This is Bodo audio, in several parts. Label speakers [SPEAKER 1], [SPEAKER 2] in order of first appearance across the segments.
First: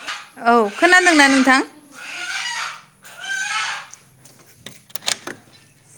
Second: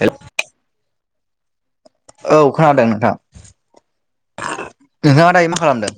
[SPEAKER 1] हेलौ
[SPEAKER 2] औ खोनादोंना नोंथां
[SPEAKER 1] औ खोनादों नोंथाङां नोंथाङा दायो मा खालामदों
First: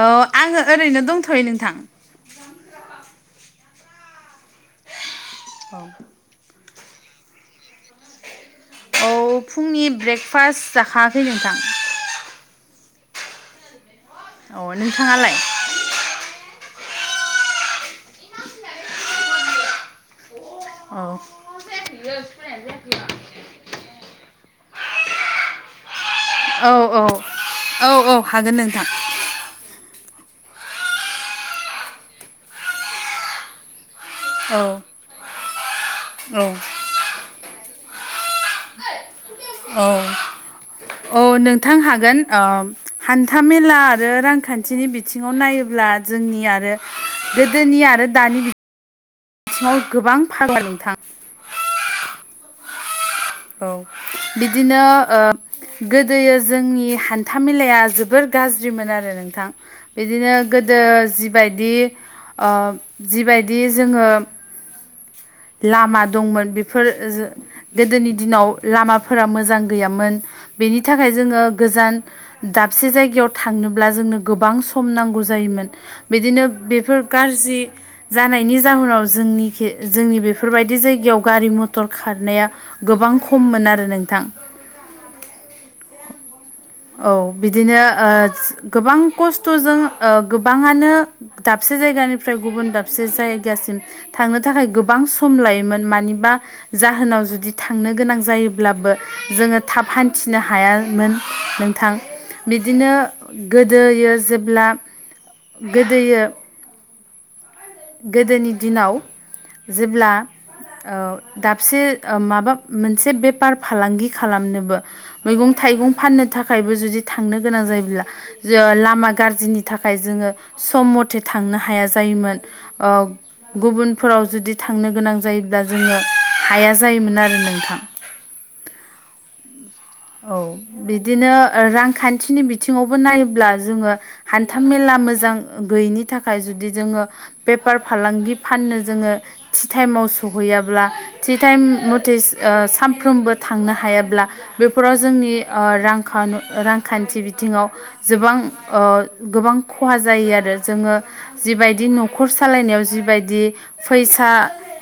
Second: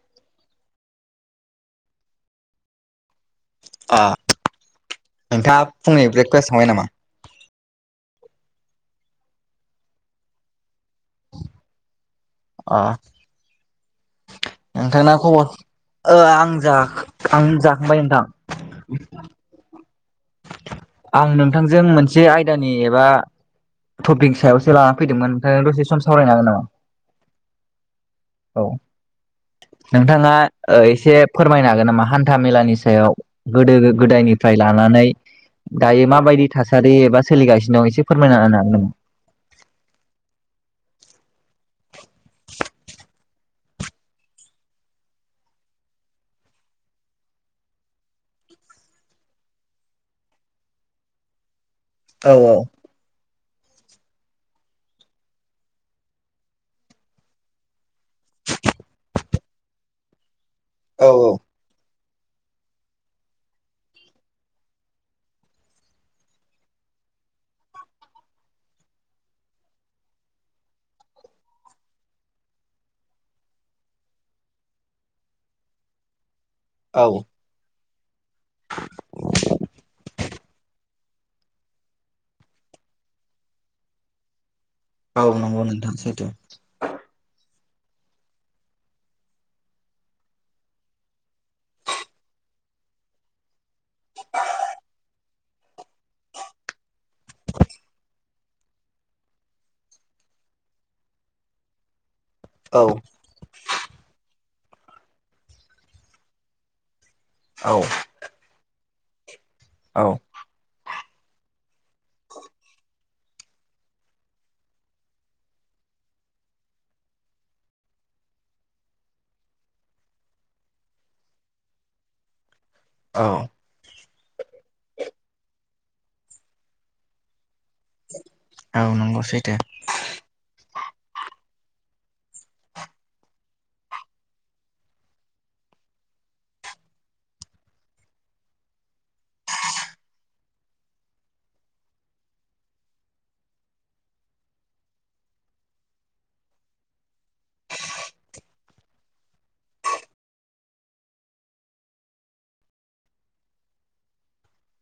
[SPEAKER 2] औ आङो ओरैनो दंथ'यो नोंथां
[SPEAKER 1] अ नोंथाङा फुंनि ब्रेकफासट थांबाय नामा
[SPEAKER 2] औ फुंनि ब्रेकफास्ट जाखायाखै नोंथां
[SPEAKER 1] अ
[SPEAKER 2] औ
[SPEAKER 1] नोंथांना
[SPEAKER 2] नोंथाङालाय
[SPEAKER 1] खबर आं आं जाखांबाय नोंथां
[SPEAKER 2] औ
[SPEAKER 1] आं नोंथांजों मोनसे आयदानि एबा टपिंक सायावो लानानै फैदोंमोन नोंथां दसे सम सावरायनो हागोन नामा
[SPEAKER 2] औ औ औ औ हागोन
[SPEAKER 1] औ
[SPEAKER 2] नोंथां
[SPEAKER 1] नोंथाङा एसे फोरमायनो हागोन नामा हान्था मेलानि सायाव गोदो
[SPEAKER 2] औ
[SPEAKER 1] गोदायनिफ्राय लानानै दायो
[SPEAKER 2] औ
[SPEAKER 1] माबायदि थासारि एबा सोलिगासिनो दं एसे फोरमायना होन हागोन नामा
[SPEAKER 2] औ औ नोंथां हागोन हान्थामेला आरो रांखान्थिनि बिथिङाव नायोब्ला जोंनि आरो गोदोनि आरो दानि बि बिथिङाव गोबां फाराग नोंथां
[SPEAKER 1] औ औ
[SPEAKER 2] औ बिदिनो ओ गोदोयो जोंनि हान्था मेलाया जोबोर गाज्रिमोन आरो नोंथां बिदिनो गोदो
[SPEAKER 1] औ
[SPEAKER 2] जिबायदि जिबायदि जोङो लामा दंमोन बेफोर गोदोनि दिनाव लामाफोरा मोजां गैयामोन बेनि थाखाय जोङो गोजान दाबसे जायगायाव थांनोब्ला जोंनो गोबां सम नांगौ जायोमोन बिदिनो बेफोर
[SPEAKER 1] औ
[SPEAKER 2] गाज्रि जानायनि जाहोनाव जोंनि जोंनि बेफोरबायदि जायगायाव गारि मथर खारनाया गोबां खममोन आरो नोंथां
[SPEAKER 1] औ नांगौ नोंथां सैथो
[SPEAKER 2] औ बिदिनो गोबां खस्थ'जों गोबाङानो दाबसे जायगानिफ्राय गुबुन दाबसे जायगासिम थांनो थाखाय गोबां सम लायोमोन मानिबा जाहोनाव जुदि थांनो गोनां जायोब्लाबो जोङो थाब हान्थिनो हायामोन नोंथां
[SPEAKER 1] औ
[SPEAKER 2] बिदिनो गोदोयो जेब्ला गोदोयो
[SPEAKER 1] औ
[SPEAKER 2] गोदोनि दिनाव
[SPEAKER 1] औ
[SPEAKER 2] जेब्ला दाबसे माबा मोनसे बेफार फालांगि खालामनोबो मैगं थाइगं फाननो थाखायबो जुदि थांनो गोनां जायोब्ला ज लामा गाज्रिनि थाखाय जोङो सम मथे थांनो हाया जायोमोन
[SPEAKER 1] औ
[SPEAKER 2] गुबुनफोराव जुदि थांनो गोनां जायोब्ला जोङो हाया जायोमोन आरो नोंथां
[SPEAKER 1] औ नंगौ सैथो
[SPEAKER 2] औ बिदिनो रांखान्थिनि बिथिङावबो नायोब्ला जोङो हान्था मेला मोजां गैयिनि थाखाय जुदि जोङो बेफार फालांगि फाननो जोङो थि टाइमाव सहैयाब्ला थि टाइम मथे सानफ्रोमबो थांनो हायाब्ला बेफोराव जोंनि रां रांखान्थि बिथिङाव जोबां गोबां खहा जायो आरो जोङो जिबायदि न'खर सालायनायाव जिबायदि फैसा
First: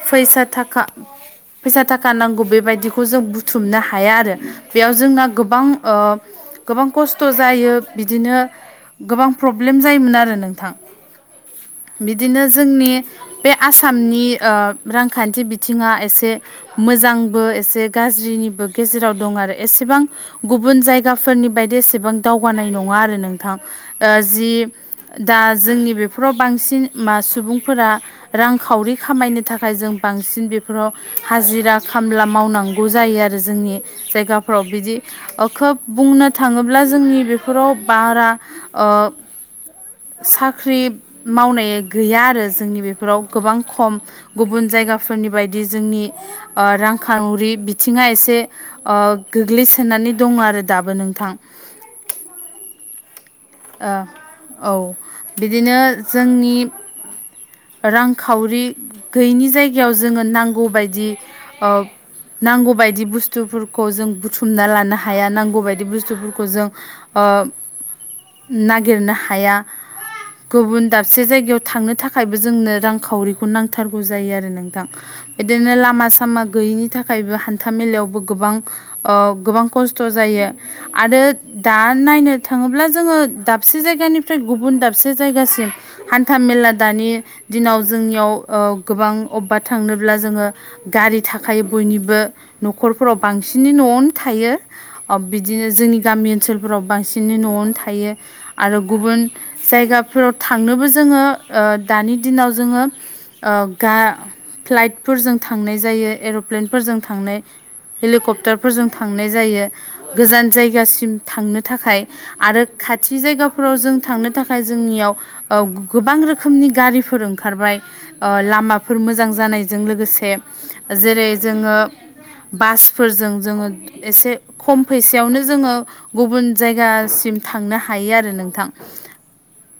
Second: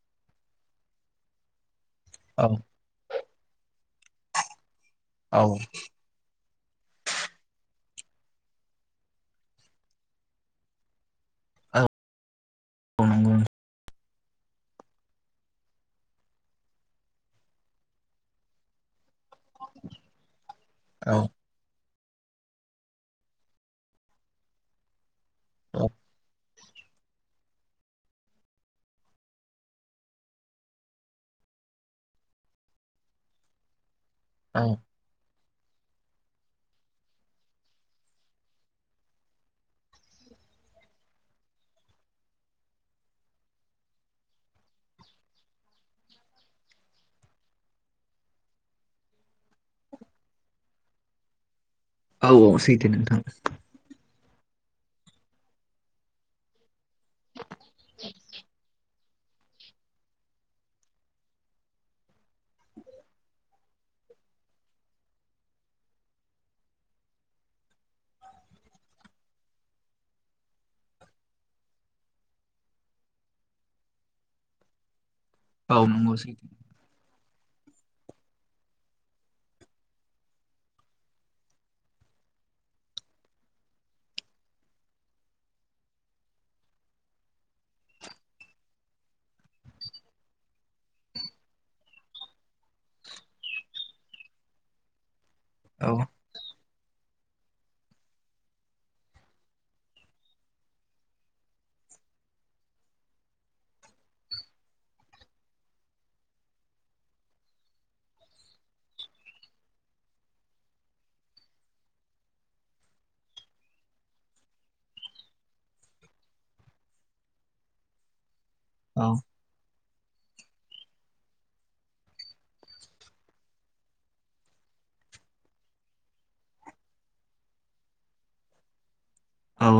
[SPEAKER 2] फैसा थाखा फैसा थाखा नांगौ
[SPEAKER 1] औ
[SPEAKER 2] बेबायदिखौ जों बुथुमनो हाया आरो बेयाव जोंना
[SPEAKER 1] औ
[SPEAKER 2] गोबां गोबां खस्थ' जायो बिदिनो गोबां प्रब्लेम जायोमोन आरो नोंथां
[SPEAKER 1] औ
[SPEAKER 2] बिदिनो जोंनि
[SPEAKER 1] औ नंगौ
[SPEAKER 2] बे आसामनि रांखान्थि बिथिङा एसे मोजांबो एसे गाज्रिनिबो गेजेराव दं आरो एसेबां गुबुन
[SPEAKER 1] औ
[SPEAKER 2] जायगाफोरनि बायदि एसेबां दावगानाय नङा आरो नोंथां जि दा
[SPEAKER 1] औ
[SPEAKER 2] जोंनि बेफोराव बांसिन मा सुबुंफोरा रांखावरि खामायनो थाखाय जों बांसिन बेफोराव हाजिरा खामला मावनांगौ ग जायो आरो जोंनि जायगाफ्राव
[SPEAKER 1] औ
[SPEAKER 2] बिदि खोब बुंनो थाङोब्ला जोंनि बेफोराव बारा साख्रि मावनाय गैया आरो जोंनि बेफोराव गोबां खम गुबुन जायगाफोरनि बायदि जोंनि रांखावरि बिथिङा एसे ओ गोग्लैसोनानै दं आरो दाबो नोंथां
[SPEAKER 1] औ औ सैथो नोंथां
[SPEAKER 2] औ बिदिनो जोंनि रांखावरि गैयिनि जायगायाव जोङो नांगौबायदि ओ नांगौ बायदि बुस्थुफोरखौ जों बुथुमना लानो हाया नांगौ बायदि बुस्थुफोरखौ जों ओ नागिरनो हाया गुबुन दाबसे जायगायाव थांनो थाखायबो जोंनो रांखावरिखौ नांथारगौ जायो आरो नोंथां बिदिनो
[SPEAKER 1] औ
[SPEAKER 2] लामा
[SPEAKER 1] नंगौ
[SPEAKER 2] सामा
[SPEAKER 1] सैथो।
[SPEAKER 2] गैयिनि थाखाय थाखायबो हान्था मेलायावबो गोबां गोबां खस्थ' जायो आरो दा नायनो थाङोब्ला जोङो दाबसे जायगानिफ्राय गुबुन दाबसे जायगासिम हान्था मेला दानि दिनाव जोंनियाव गोबां अबेबा थांनोब्ला जोङो गारि थाखायो बयनिबो न'खरफोराव बांसिनै न'आवनो थायो बिदिनो
[SPEAKER 1] औ
[SPEAKER 2] जोंनि गामि ओनसोलफोराव बांसिनै न'आवनो थायो आरो गुबुन जायगाफोराव थांनोबो जोङो दानि दिनाव जोङो गा फ्लाइटफोरजों थांनाय जायो एर'प्लेनफोरजों थांनाय हेलिकप्टारफोरजों थांनाय जायो गोजान जायगासिम थांनो थाखाय आरो खाथि जायगाफोराव जों थांनो थाखाय जोंनियाव औ गोबां रोखोमनि गारिफोर ओंखारबाय लामा फोर
[SPEAKER 1] औ
[SPEAKER 2] मोजां जानायजों लोगोसे जेरै जोङो बासफोरजों जोङो एसे खम फैसायावनो जोङो गुबुन जायगासिम थांनो हायो आरो नोंथां
[SPEAKER 1] औ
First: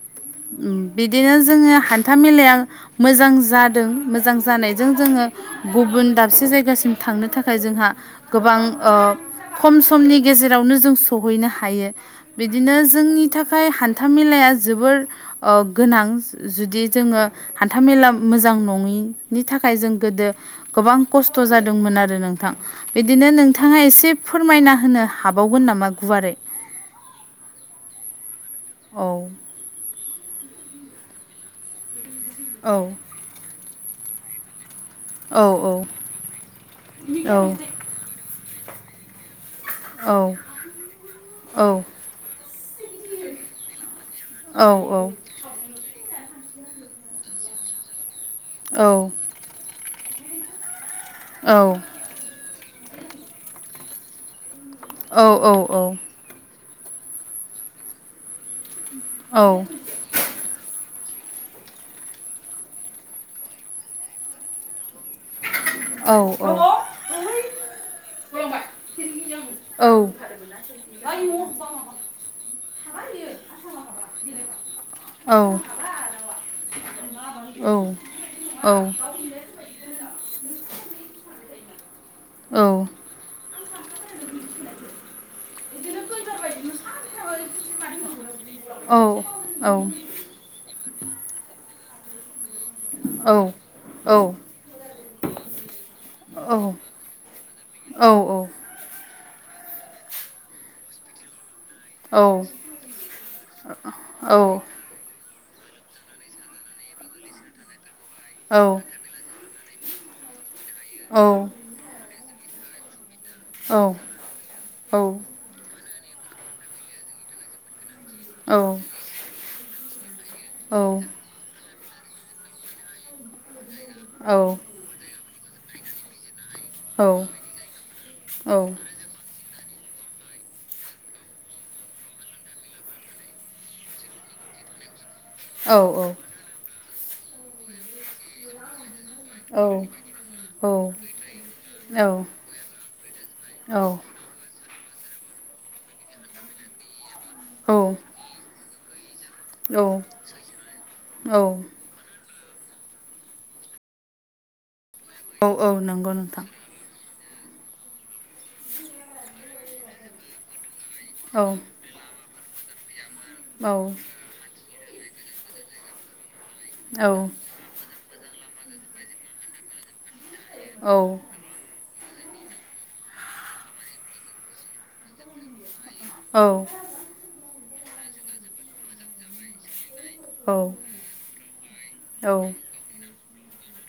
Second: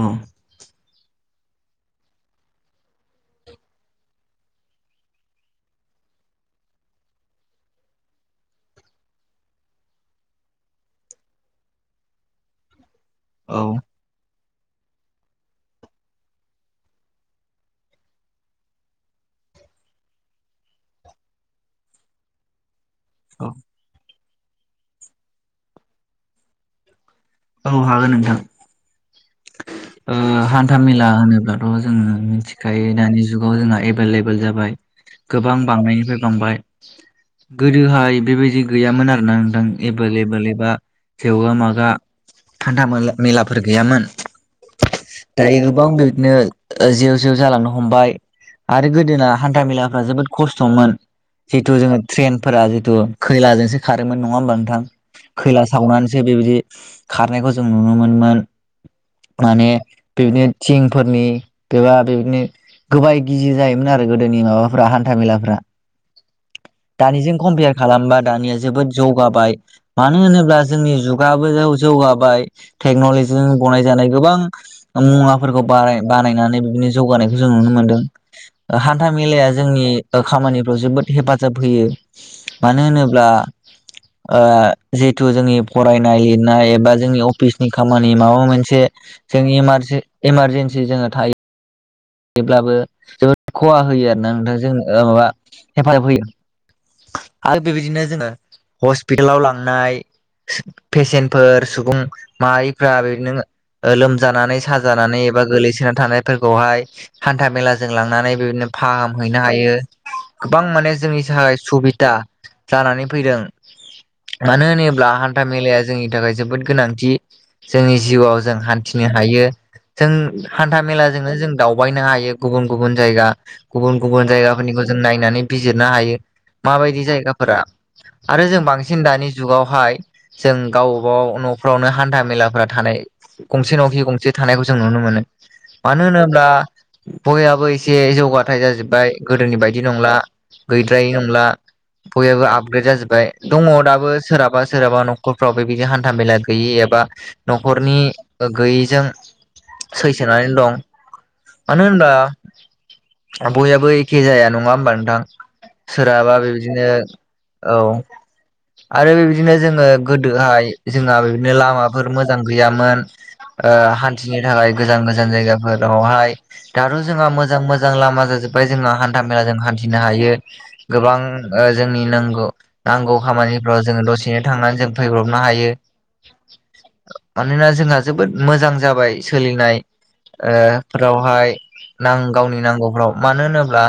[SPEAKER 2] बि बिदिनो जोङो हान्था मेलाया मोजां जादों मोजां जानायजों जोङो गुबुन दाबसे जायगासिम थांनो थाखाय जोंहा गोबां ओ खम समनि गेजेरावनो जों सहैनो हायो बिदिनो जोंनि थाखाय
[SPEAKER 1] औ
[SPEAKER 2] हान्था मेलाया जोबोर गोनां जुदि जोङो हान्था मेला मोजां नङिनि थाखाय जों गोदो गोबां खस्थ' जादोंमोन आरो नोंथां बिदिनो
[SPEAKER 1] औ
[SPEAKER 2] नोंथाङा एसे फोरमायना होनो हाबावगोन नामा गुवारै
[SPEAKER 1] औ हागोन नोंथां
[SPEAKER 2] औ
[SPEAKER 1] हान्थामेला होनोब्लाथ' जोङो
[SPEAKER 2] औ
[SPEAKER 1] मिथिखायो दानि जुगाव जोंहा एभेलेबोेल जाबाय
[SPEAKER 2] औ
[SPEAKER 1] गोबां बांनायनिफ्राय बांबाय
[SPEAKER 2] औ
[SPEAKER 1] गोदोहाय बेबायदि गैयामोन आरोना नोंथां एबोेल
[SPEAKER 2] औ
[SPEAKER 1] एबोेल एबा
[SPEAKER 2] औ
[SPEAKER 1] जेवगा मागा हान्थाला मेलाफोर गैयामोन
[SPEAKER 2] औ औ
[SPEAKER 1] दायो गोबां बिदिनो जे जेव जालांनो हमबाय आरो गोदोना हान्था मेलाफ्रा जोबोद खस्थ'मोन जिहेथु
[SPEAKER 2] औ
[SPEAKER 1] जोङो ट्रेनफोरा जिथु खैलाजोंसो खारोमोन नङा होमबा नोंथां खैला सावनानै बेबायदि खारनायखौ जों नुनो मोन माने बेबायदिनो थिंफोरनि बेबा बेबायदिनो गोबाय गिजि जायोमोन आरो गोदोनि माबाफ्रा हान्थामेलाफ्रा दानिजों कम्पिेयार खालामबा दानिया जोबोद जौगाबाय मानो होनोब्ला जोंनि जुगाबो जौगाबाय टेक्न'लजिजों गनाय जानाय गोबां मुवाफोरखौ ब बानायनानै बिदिनो जौगानायखौ जों नुनो मोनदों
[SPEAKER 2] औ
[SPEAKER 1] हान्था मेलाया जोंनि खामानिफ्राव जोबोद हेफाजाब होयो मानो होनोब्ला जिहेथु जोंनि फरायनाय लिरनाय एबा जोंनि अफिसनि खामानि मावो मोनसे जों इमारजेन्सि जोङो थायो जेब्लाबो जोबोद खहा होयो आर ना नोंथाङां जों माबा हेफाजाब होयो आरो बेबायदिनो जोङो हस्पिटालाव लांनाय पेसेनफोर सुबुं
[SPEAKER 2] औ औ
[SPEAKER 1] माहारिफ्रा बिदिनो लोमजानानै साज जानानै एबा गोगलैसोनानै थानायफोरखौहाय हानथा मेलाजों लांनानै बेबायदिनो फाहाम हैैनो हायो गोबां माने जोंनि थाखाय सुबिदा जानानै फैदों मानो होनोब्ला हान्था मेलाया जोंनि थाखाय जोबोद गोनांथि जोंनि जिउआव जों हान्थिनो हायो जों हान्था मेला जनो जों दावबायनो हायो गुबुन गुबुन जायगा गुबुन गुबुन जायगाफोरनिखौ जों नायनानै बिजिरनो हायो माबायदि जायगाफोरा आरो जों बांसिन सिन दानि जुगावहाय जों गावबबाव न'फ्रावनो हान्था मेलाफोरा थानाय गंसे न'खि गंसे थानायखौ जों नुनो मोनो मानो होनोब्ला बयहाबो एसे जौगाथाय जाजोब्बाय गोदोनि बायदि नंला गैद्रायै नंला बयहाबो आपग्रेद जाजोब्बाय दङ दाबो सोरहाबा सोरहाबा नखरफ्राव बेबायदि हान्था मेला गैयि एबा न'खरनि गैयैजों सैसोनानै दं
[SPEAKER 2] औ
[SPEAKER 1] मानो होनबा बयहाबो एखे जाया नङा होमबा नोंथां
[SPEAKER 2] नंगौ
[SPEAKER 1] सोरहाबा
[SPEAKER 2] नोंथां
[SPEAKER 1] बे बिदिनो औ आरो बेबायदिनो जोङो गोदोहाय जोंहा बिदिनो लामाफोर मोजां गैयामोन
[SPEAKER 2] औ
[SPEAKER 1] हान्थि थिनो थाखाय गोजान गोजान जायगाफोरावहाय दाथ'
[SPEAKER 2] औ
[SPEAKER 1] जोंहा
[SPEAKER 2] औ
[SPEAKER 1] मोजां मो जां लामा जाजोब्बाय जोङो हान्था मेला जों हान्थिनो हायो
[SPEAKER 2] औ
[SPEAKER 1] गोबां जोंनि नांगौ नांगौ खामानिफ्राव जोङो दसेनो थांनानै जों फैब्रबनो हायो
[SPEAKER 2] औ
[SPEAKER 1] मानोना जोंहा जोबोद मोजां जाबाय सोलिनाय ओ फोरावहाय गावनि नांगौफ्राव मानो होनोब्ला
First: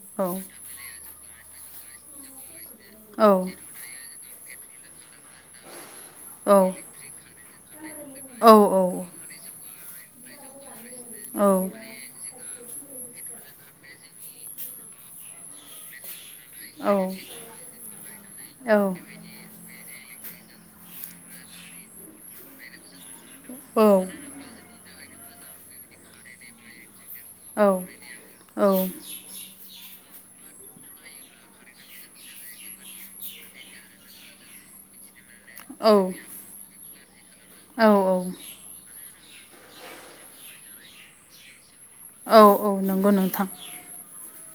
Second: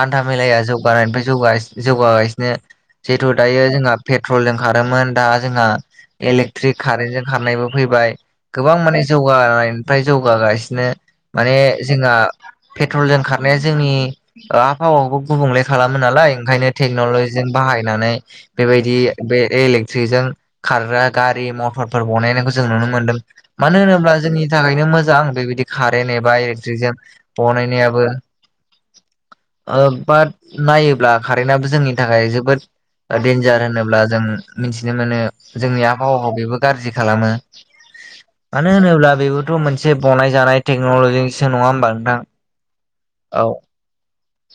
[SPEAKER 1] हान्था मेलाया जौ गानायनायनिफ्राय जौगा जौगागासिनो जिहेथु दायो जोंहा पेट्रलजों खारोमोन दा जोंहा इलेक्ट्रिक कारेन्टजों खारनायबो फैबाय गोबां माने जौगानायनिफ्राय जौगागासिनो माने जोंहा पेट्रलजों खारनाया जोंनि आबहावाखौबो गुबुंले खालामो नालाय ओंखायनो टेक्नलजिजों बाहायनानै बेबायदि बे इलेक्ट्रिकजों खारग्रा गारि मथरफोर बनायनायखौ जों नुनो मोन्दों मानो होनोब्ला जोंनि थाखायनो मोजां बेबायदि कारेन्ट एबा इलेकट्रिकजों बनायनायाबो बाट नायोब्ला कारेन्टाबो जोंनि थाखाय जोबोद डेन्जार होनोब्ला जों मिथिनो मोनो जोंनि आबहावाखौ बेबो गाज्रि खालामो
[SPEAKER 2] औ औ
[SPEAKER 1] मानो होनोब्ला बेबोथ' मोनसे बनायजानाय टेक्न'लजिनिसो नङा होमबा नोंथां
[SPEAKER 2] औ औ नंगौ
[SPEAKER 1] औ
[SPEAKER 2] नोंथां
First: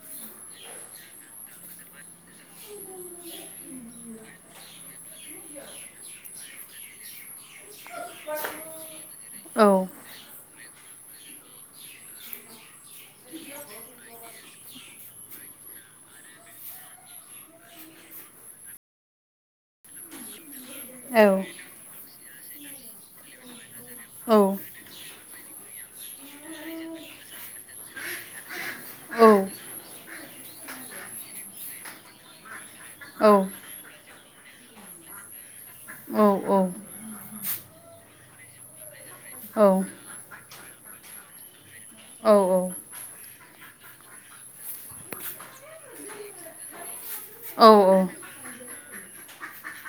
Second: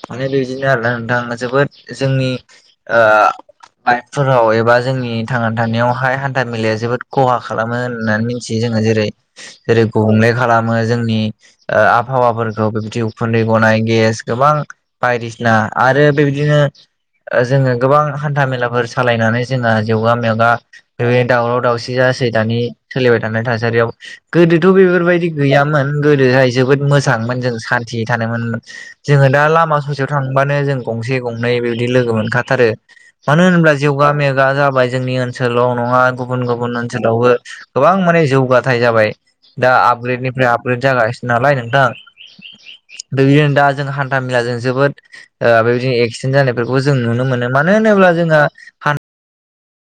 [SPEAKER 1] माने बेदिनो आरो नोंथां जोबोद जोंनि बाइकफोराव एबा जोंनि थांना थानायावहाय हान्था मेलाया जोबोद खहा खालामो होननानै मिथियो जोङो जेरै
[SPEAKER 2] औ
[SPEAKER 1] जेरै गुबुंले खालामो जोंनि आबहावाफोरखौ बिबदि उखुन्दै गनाय गेस गोबां बायदिसिना आरो बेबायदिनो जोङो गोबां हान्था मेलाफोर सालायनानै जोंहा जौगा मेगा
[SPEAKER 2] औ
[SPEAKER 1] बे दावराव दावसि जासै दानि सोलिबाय थानाय थासारियाव
[SPEAKER 2] औ
[SPEAKER 1] गोदोथ' बेफोरबायदि गैयामोन गोदोहाय जोबोद मोजांमोन जों सान्थियै थानो
[SPEAKER 2] औ
[SPEAKER 1] जोङो दा लामा ससेयाव थांबानो जों गंसे गंनै बेबादि लोगो मोनखाथारो
[SPEAKER 2] औ
[SPEAKER 1] मानो होनोब्ला जौगा मेगा जाबाय जोंनि ओनसोलाव नङा
[SPEAKER 2] औ औ
[SPEAKER 1] गुबुन गुबुन ओनसोलावबो गोबां माने जौगाथाय जाबाय दा आपग्रेडनिफ्राय आपग्रेड जागासिनो नालाय नोंथां
[SPEAKER 2] औ
[SPEAKER 1] बिदिनो दा जों हान्था मेला जों जोबोद बेबायदिनो एक्सिडेन्ट जानायफोरखौ जों नुनो मोनो मानो होनोब्ला जोंहा हान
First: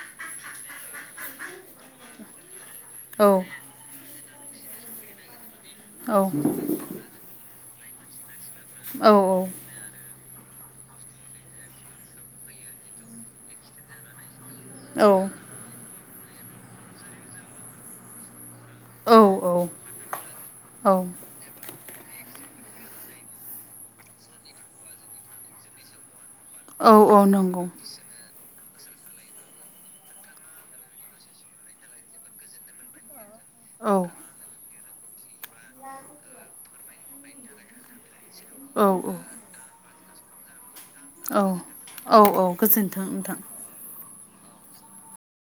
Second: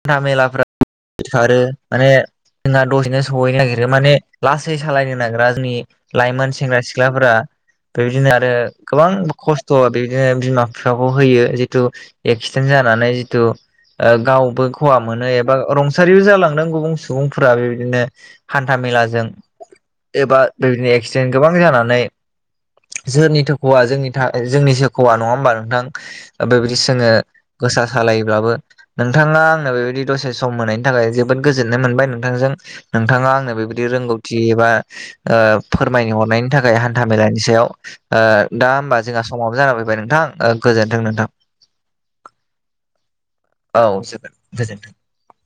[SPEAKER 1] हान्था मेलाफ्रा सारो माने जोंना दसेनो सहैनो नागिरो माने लासै सालायनो नागिरा जोंनि लाइमोन सेंग्रा सिख्लाफोरा बेबायदिनो आरो गोबां खस्थ' स'आ बिदिनो बिमा बिफाखौ होयो जितु एक्सिडेन्ट जानानै जिथु गावबो खहा मोनो एबा रं थासारियाव जालांदों गुबुन सुबुंफोरा बेबायदिनो हान्था मेलाजों एबा बेबायदिनो
[SPEAKER 2] औ
[SPEAKER 1] एक्सिडेन्ट गोबां जानानै सोरनिथो खहा जोंनि जोंनि सोरोखौ नङा होमबा नोंथां बेबायदि सोङो
[SPEAKER 2] औ औ नंगौ
[SPEAKER 1] गोसा सालायोब्लाबो नोंथाङा आंनो बेबायदि दसे सम होनाय थाखाय जोबोद गोजोन्नाय मोनबाय नोंथांजों नोंथाङा आंनो बेबायदि
[SPEAKER 2] औ
[SPEAKER 1] रोंगौथि एबा फोरमायनो हरनायनि थाखाय हान्था मेलानि सायाव दा
[SPEAKER 2] औ
[SPEAKER 1] होमबा जोंहा समावबो जानला फैबाय नोंथां गोजोनथों
[SPEAKER 2] औ औ औ गोजोनथों नोंथां
[SPEAKER 1] औ गोजोनथों गोजोनथों